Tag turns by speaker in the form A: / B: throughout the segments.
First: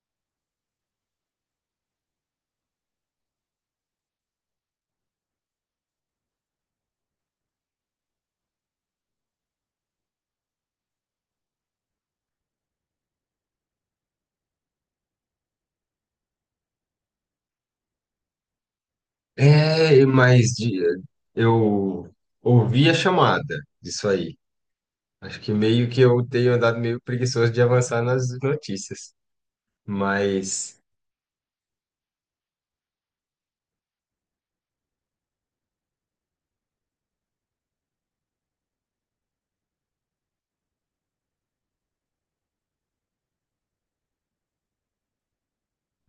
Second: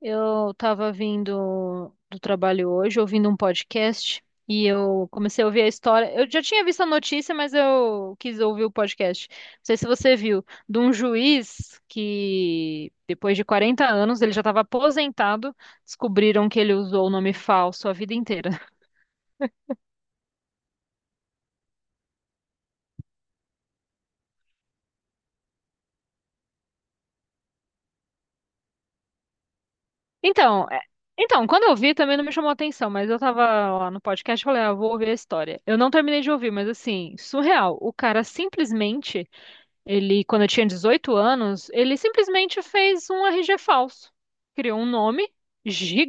A: Eu estava vindo do trabalho hoje, ouvindo um podcast, e eu comecei a ouvir a história. Eu já tinha visto a notícia, mas eu quis ouvir o podcast. Não sei se você viu, de um juiz que, depois de 40 anos, ele já estava aposentado, descobriram que ele usou o nome falso a vida inteira.
B: É, mas eu ouvi a chamada disso aí. Acho que meio que eu tenho andado meio preguiçoso de avançar nas notícias.
A: Então,
B: Mas,
A: é- então, quando eu vi também não me chamou a atenção, mas eu tava lá no podcast e falei, ah, vou ouvir a história. Eu não terminei de ouvir, mas assim, surreal. O cara simplesmente. Ele, quando eu tinha 18 anos, ele simplesmente fez um RG falso. Criou um nome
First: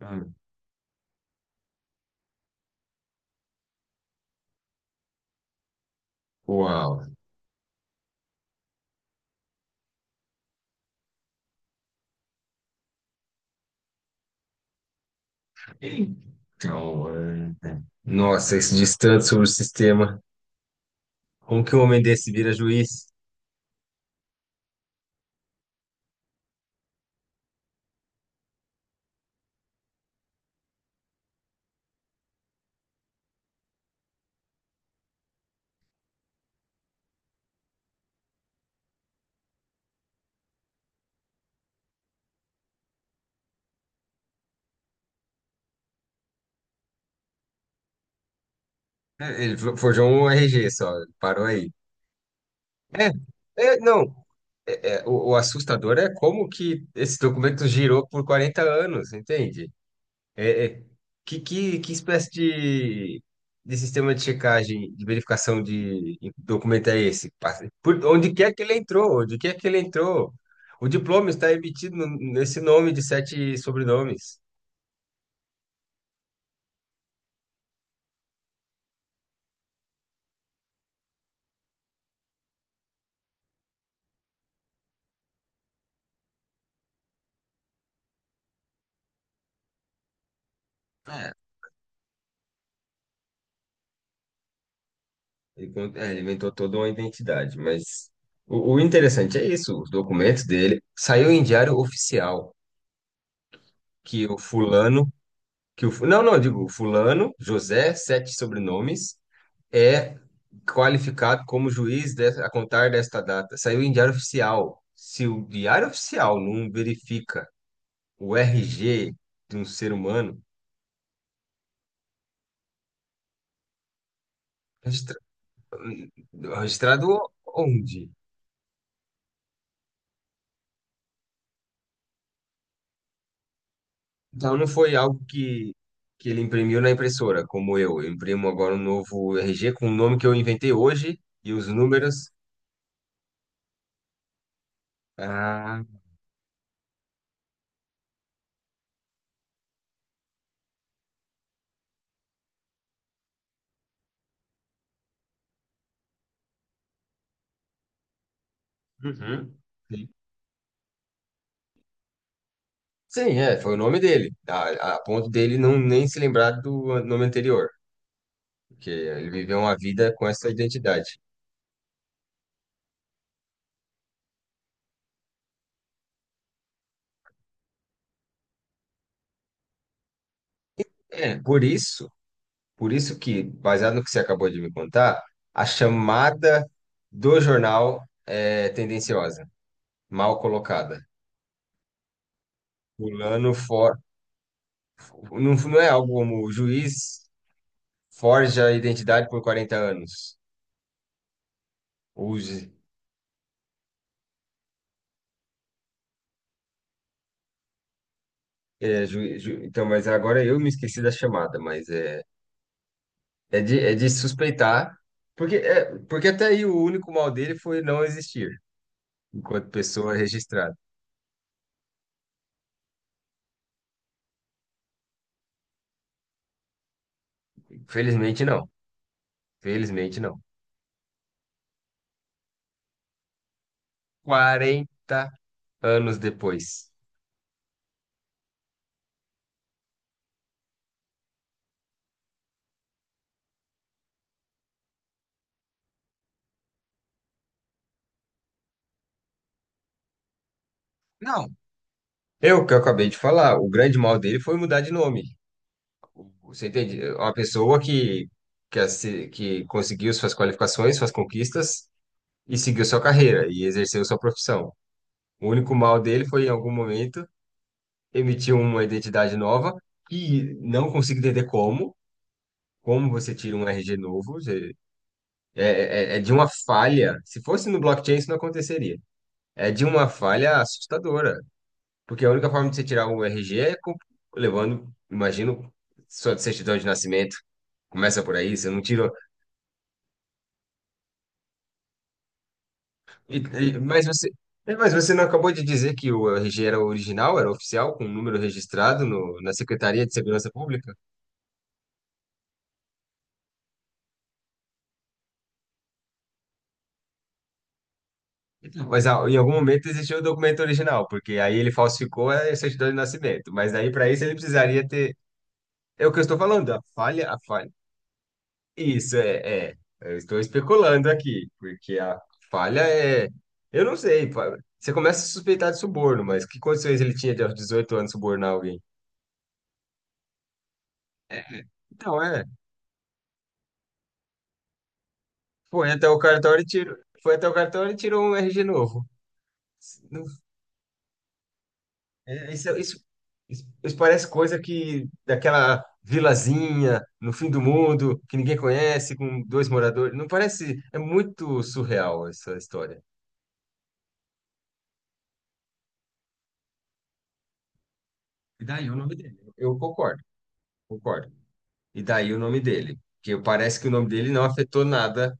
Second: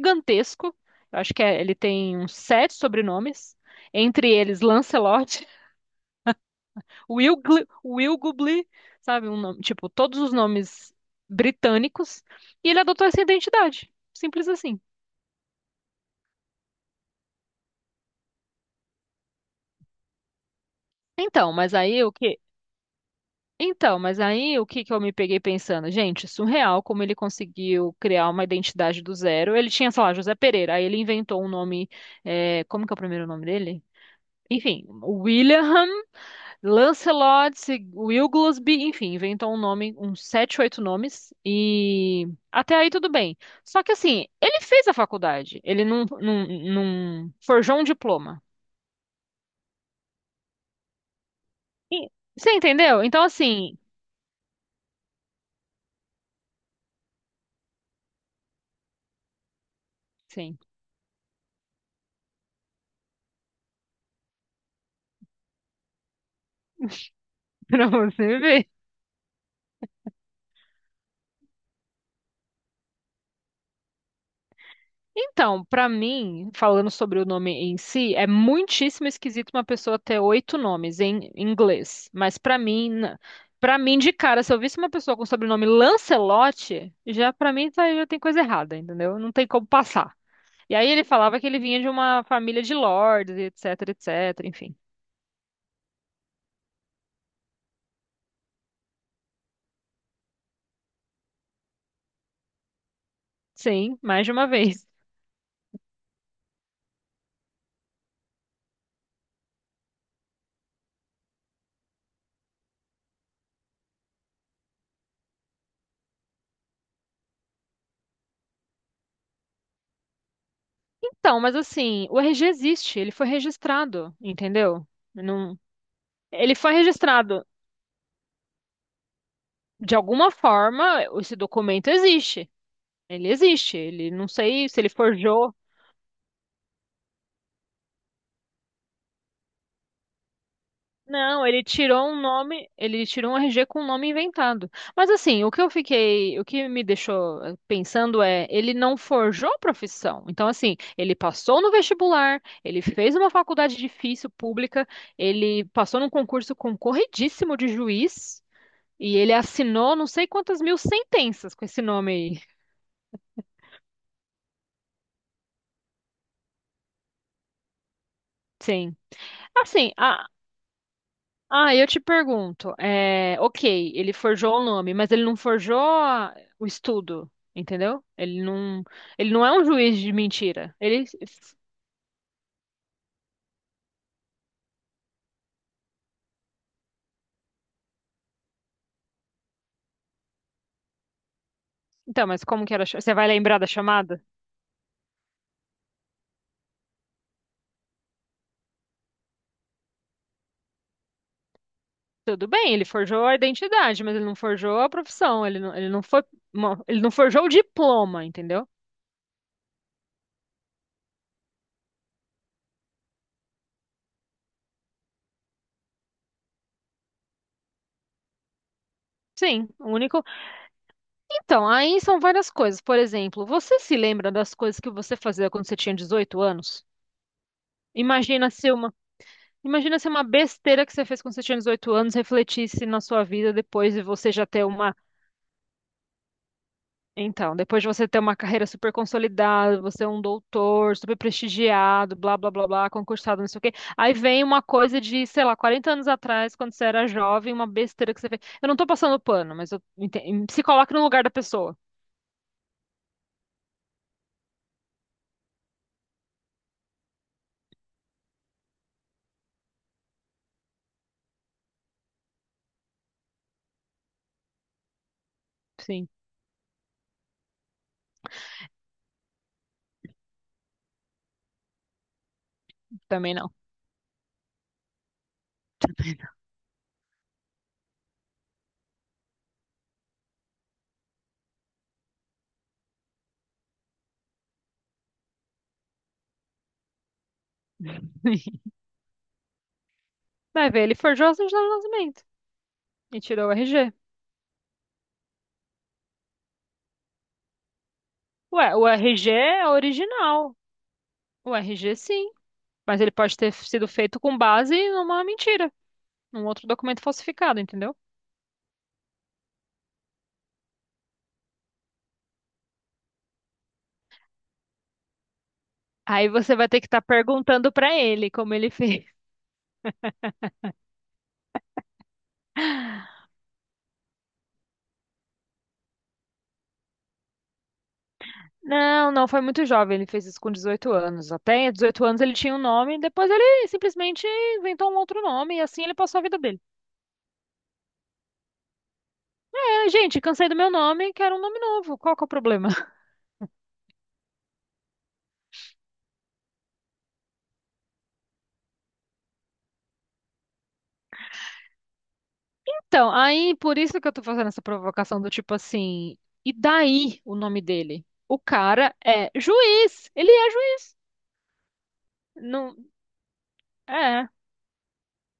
B: hum.
A: Eu acho ele tem uns sete sobrenomes, entre eles Lancelot,
B: Uau.
A: Wilgubli, sabe? Tipo, todos os nomes britânicos. E ele adotou essa identidade. Simples assim.
B: Então, é. Nossa, esse distante sobre o sistema.
A: Então,
B: Como
A: mas
B: que um
A: aí
B: homem
A: o
B: desse
A: que
B: vira juiz?
A: Então, mas aí o que que eu me peguei pensando? Gente, surreal como ele conseguiu criar uma identidade do zero. Ele tinha, sei lá, José Pereira, aí ele inventou um nome. É, como que é o primeiro nome dele? Enfim, William, Lancelot, Wilglesby, enfim, inventou um nome, uns sete, oito nomes, e até aí tudo bem. Só que assim, ele fez a faculdade, ele não, não, não forjou um diploma.
B: É, ele forjou um RG só, parou aí.
A: E- Você entendeu?
B: É,
A: Então, assim,
B: não, é, o assustador é como que esse documento girou por 40 anos, entende?
A: sim,
B: É, é, que espécie de, sistema de checagem, de verificação de documento é esse?
A: pra
B: Por onde
A: você
B: quer que
A: ver.
B: ele entrou, onde quer que ele entrou. O diploma está emitido nesse nome de sete sobrenomes.
A: Então, pra mim, falando sobre o nome em si, é muitíssimo esquisito uma pessoa ter oito nomes em inglês. Pra mim de cara, se eu visse uma pessoa com sobrenome Lancelotti, já pra mim tá- já tem coisa errada, entendeu? Não tem como passar. E aí ele
B: É,
A: falava que ele vinha de uma família de lords, e etc, etc, enfim.
B: ele inventou toda uma identidade, mas o interessante é isso: os documentos dele saiu em diário oficial
A: Sim, mais
B: que
A: de
B: o
A: uma vez.
B: fulano, não, não, eu digo, fulano, José, sete sobrenomes, é qualificado como juiz a contar desta data. Saiu em diário oficial. Se o diário oficial não verifica o RG de um ser humano,
A: Então, mas assim, o RG existe, ele foi registrado, entendeu?
B: registra-
A: Não. Ele foi
B: registrado
A: registrado
B: onde?
A: de alguma forma, esse documento existe. Ele existe, ele não
B: Então não
A: sei se ele
B: foi algo
A: forjou.
B: que ele imprimiu na impressora, como eu. Eu imprimo agora um novo RG com o nome que eu inventei hoje
A: Não,
B: e os números.
A: ele tirou um RG com um nome inventado. Mas assim,
B: Ah.
A: o que me deixou pensando é, ele não forjou a profissão. Então assim, ele passou no vestibular, ele fez uma faculdade difícil pública, ele passou num concurso concorridíssimo de juiz e ele
B: Uhum.
A: assinou não sei quantas mil sentenças com esse nome aí.
B: Sim, é, foi o nome dele, a ponto dele não nem se lembrar do nome anterior, que
A: Sim.
B: ele viveu uma
A: Assim,
B: vida
A: a,
B: com essa identidade.
A: Ah, eu te pergunto, é, ok, ele forjou o nome, mas ele não forjou o estudo, entendeu? Ele não é um juiz de mentira. Ele,
B: É, por isso que, baseado no que você acabou de me contar, a chamada do jornal é tendenciosa, mal colocada.
A: então, mas como que era? Você vai
B: Fulano
A: lembrar da
B: for...
A: chamada?
B: Não, não é algo como "o juiz forja a identidade por 40 anos".
A: Tudo
B: Use.
A: bem, ele forjou a identidade, mas ele não forjou a profissão. Ele não forjou o diploma, entendeu?
B: É, então, mas agora eu me esqueci da chamada, mas é, é de suspeitar, porque até aí o único mal dele foi não existir
A: Sim,
B: enquanto
A: o
B: pessoa
A: único.
B: registrada.
A: Então, aí são várias coisas. Por exemplo, você se lembra das coisas que você fazia quando você tinha 18 anos?
B: Felizmente
A: Imagina
B: não.
A: se uma Imagina se
B: Felizmente
A: uma
B: não.
A: besteira que você fez quando você tinha 18 anos refletisse na sua vida depois de você já ter uma.
B: 40 anos depois.
A: Então, depois de você ter uma carreira super consolidada, você é um doutor, super prestigiado, blá, blá, blá, blá, concursado, não sei o quê. Aí vem uma coisa de, sei lá, 40 anos atrás, quando você era jovem, uma besteira que você fez. Eu não tô passando pano, mas se coloca no lugar da
B: Não,
A: pessoa.
B: Eu que eu acabei de falar, o grande mal dele foi mudar de nome. Você entende? Uma pessoa que conseguiu suas qualificações, suas conquistas e seguiu sua carreira e exerceu sua profissão. O único mal
A: Sim,
B: dele foi, em algum momento, emitir uma identidade nova, e não consigo entender como. Como
A: também
B: você
A: não.
B: tira um RG novo? É, é de uma falha. Se fosse no blockchain, isso não aconteceria. É de uma falha assustadora, porque a única forma de você tirar o RG é levando, imagino, sua certidão de nascimento. Começa por aí: você não tirou.
A: Vai ver, ele forjou a certidão de nascimento e
B: E-
A: tirou o
B: e-
A: RG.
B: mas você, mas você não acabou de dizer que o RG era original, era oficial, com o número
A: Ué, o
B: registrado
A: RG
B: na
A: é
B: Secretaria de Segurança
A: original.
B: Pública?
A: O RG, sim. Mas ele pode ter sido feito com base numa mentira, num outro documento falsificado, entendeu?
B: Então, mas em algum momento existiu o documento original, porque aí ele falsificou a certidão de nascimento. Mas aí, para isso, ele precisaria ter. É o que eu
A: Aí
B: estou
A: você vai
B: falando,
A: ter
B: a
A: que estar
B: falha, a
A: perguntando
B: falha.
A: pra ele como ele fez.
B: Isso é. Eu estou especulando aqui, porque a falha é. Eu não sei. Você começa a suspeitar de suborno, mas que condições ele tinha de, aos 18 anos, subornar alguém?
A: Não, não, foi muito jovem, ele fez isso com 18 anos. Até 18 anos
B: Então,
A: ele
B: é.
A: tinha um nome, depois ele simplesmente inventou um outro nome e assim
B: Foi
A: ele
B: até
A: passou
B: o
A: a vida dele.
B: cartório e tirou. Foi até o cartório e tirou um RG novo.
A: É, gente,
B: Não-
A: cansei do meu nome, quero um nome novo. Qual que é o
B: é,
A: problema?
B: Isso, isso, isso parece coisa que daquela vilazinha no fim do mundo que ninguém conhece, com dois moradores. Não parece. É muito surreal essa história.
A: Então, aí por isso que eu tô fazendo essa provocação do tipo assim, e daí o nome dele? O
B: E daí
A: cara
B: o nome
A: é
B: dele. Eu
A: juiz,
B: concordo,
A: ele é juiz.
B: concordo. E daí o nome
A: Não,
B: dele, que parece que o nome
A: é,
B: dele não afetou nada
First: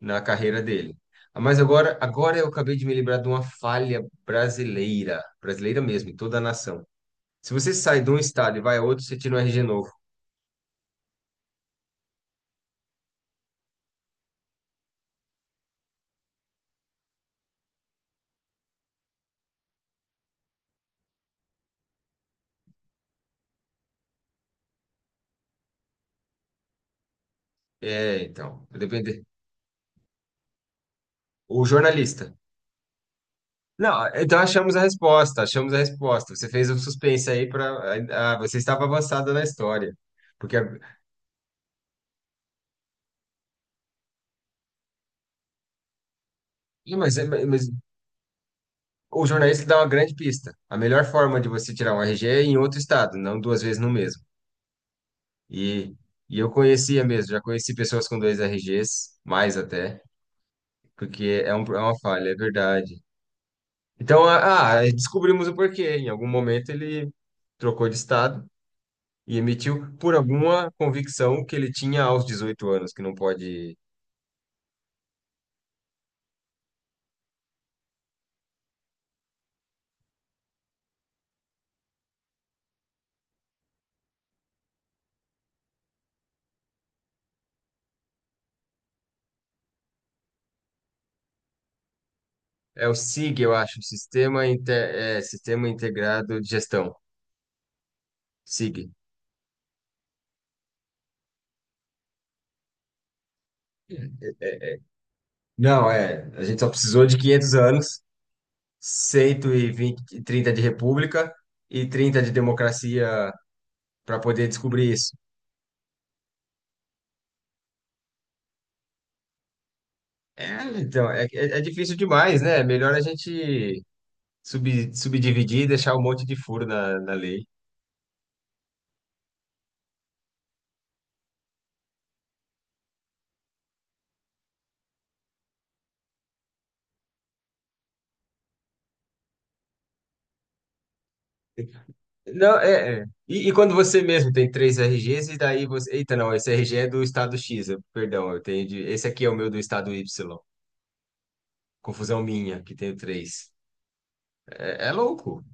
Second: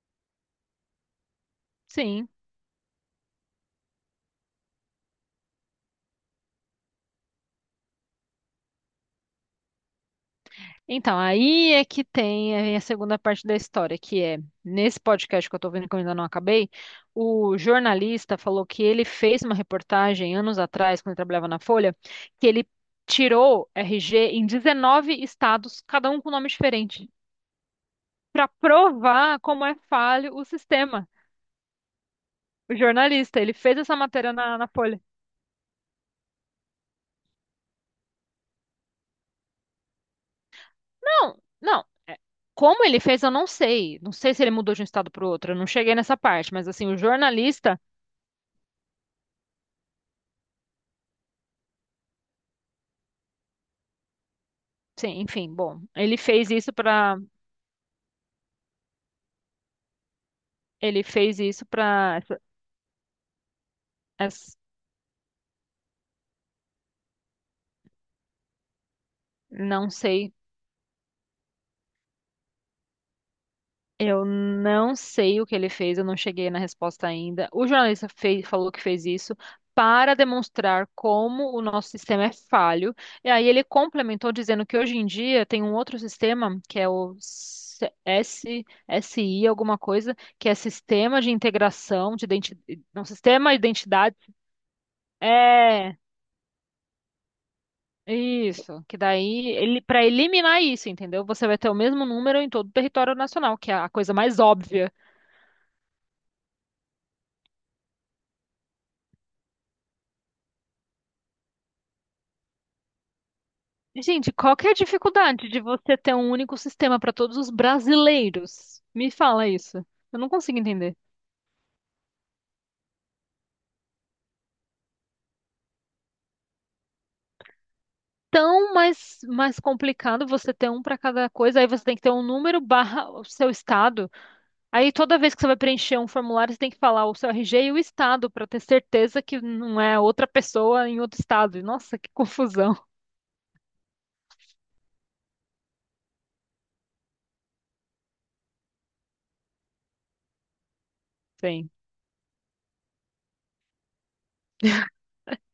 B: na carreira dele. Ah, mas agora,
A: sim.
B: eu acabei de me lembrar de uma falha brasileira, brasileira mesmo, em toda a nação. Se você sai de um estado e vai a outro, você tira um RG novo.
A: Então, aí é que tem a segunda parte da história, que é, nesse podcast que eu tô vendo que eu ainda não acabei, o jornalista falou que ele fez uma reportagem anos atrás, quando ele trabalhava na Folha, que ele tirou RG em 19 estados, cada um com nome diferente,
B: É,
A: para
B: então, depende.
A: provar como é falho o sistema.
B: O jornalista.
A: O jornalista, ele fez essa
B: Não,
A: matéria
B: então
A: na
B: achamos a
A: Folha.
B: resposta, achamos a resposta. Você fez um suspense aí para, você estava avançada na história. Porque,
A: Não, não. Como ele fez, eu não sei. Não sei se ele mudou de um estado para o outro. Eu não cheguei nessa parte, mas assim,
B: Ih,
A: o
B: mas
A: jornalista
B: o jornalista dá uma grande pista. A melhor forma de você tirar um RG é em outro estado, não duas vezes no mesmo.
A: sim, enfim, bom,
B: E, e eu conhecia mesmo, já conheci pessoas com dois RGs, mais até,
A: ele fez
B: porque
A: isso
B: é uma
A: para,
B: falha, é verdade. Então, descobrimos o porquê. Em algum momento ele trocou de estado e
A: não
B: emitiu por
A: sei,
B: alguma convicção que ele tinha aos 18 anos, que não pode.
A: eu não sei o que ele fez, eu não cheguei na resposta ainda. O jornalista fez, falou que fez isso para demonstrar como o nosso sistema é falho. E aí ele complementou dizendo que hoje em dia tem um outro sistema que é o S- S SI alguma coisa, que é sistema de integração de identidade,
B: É o
A: não,
B: SIG,
A: sistema
B: eu
A: de
B: acho,
A: identidade,
B: Sistema, Sistema
A: é.
B: Integrado de Gestão,
A: Isso,
B: SIG.
A: que daí ele para eliminar isso, entendeu? Você vai ter o mesmo número em todo o território nacional, que é a coisa mais óbvia.
B: Não, é. A gente só precisou de 500 anos, 120, 30 de república e 30 de democracia para
A: Gente,
B: poder
A: qual que é a
B: descobrir isso.
A: dificuldade de você ter um único sistema para todos os brasileiros? Me fala isso. Eu não consigo
B: É,
A: entender.
B: então, é difícil demais, né? É melhor a gente subdividir e deixar um monte de furo na lei.
A: Tão mais complicado você ter um para cada coisa, aí você tem que ter um número barra o seu estado. Aí toda vez que você vai preencher um formulário, você tem que falar o seu RG e o estado para ter certeza que não é outra pessoa em outro estado. Nossa, que
B: Não,
A: confusão.
B: é. E quando você mesmo tem três RGs, e daí você... Eita, não, esse RG é do estado X, perdão, eu tenho de... Esse aqui é o meu do estado Y.
A: Sim.
B: Confusão minha, que tenho três. É louco.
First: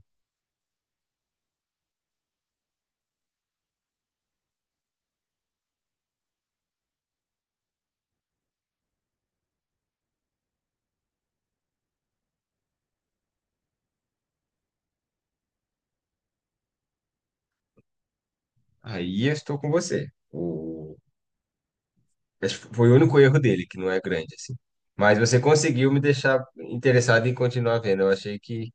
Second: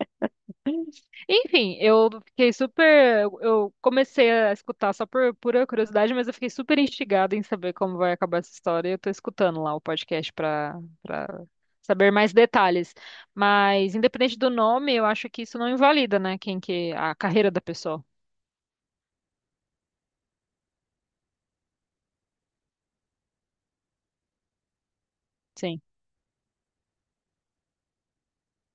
A: Enfim, eu fiquei super. Eu comecei a escutar só por pura curiosidade, mas eu fiquei super instigada em saber como vai acabar essa história. E eu tô escutando lá o podcast pra saber mais detalhes. Mas, independente do nome, eu acho que isso não invalida, né? Quem que. A carreira da pessoa.
B: Aí eu estou com você. O... Acho que foi o único erro dele, que não é grande, assim. Mas você
A: Sim.
B: conseguiu me deixar interessado em continuar vendo. Eu achei que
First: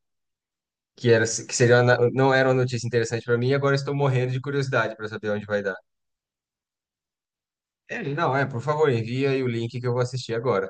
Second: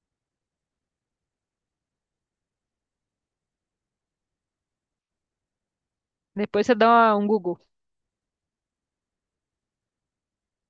B: que era que seria uma não era uma notícia interessante para mim, e agora estou morrendo de curiosidade para saber onde vai dar.
A: Depois você dá um Google.
B: É, não, é, por favor, envia aí o link que eu vou assistir agora.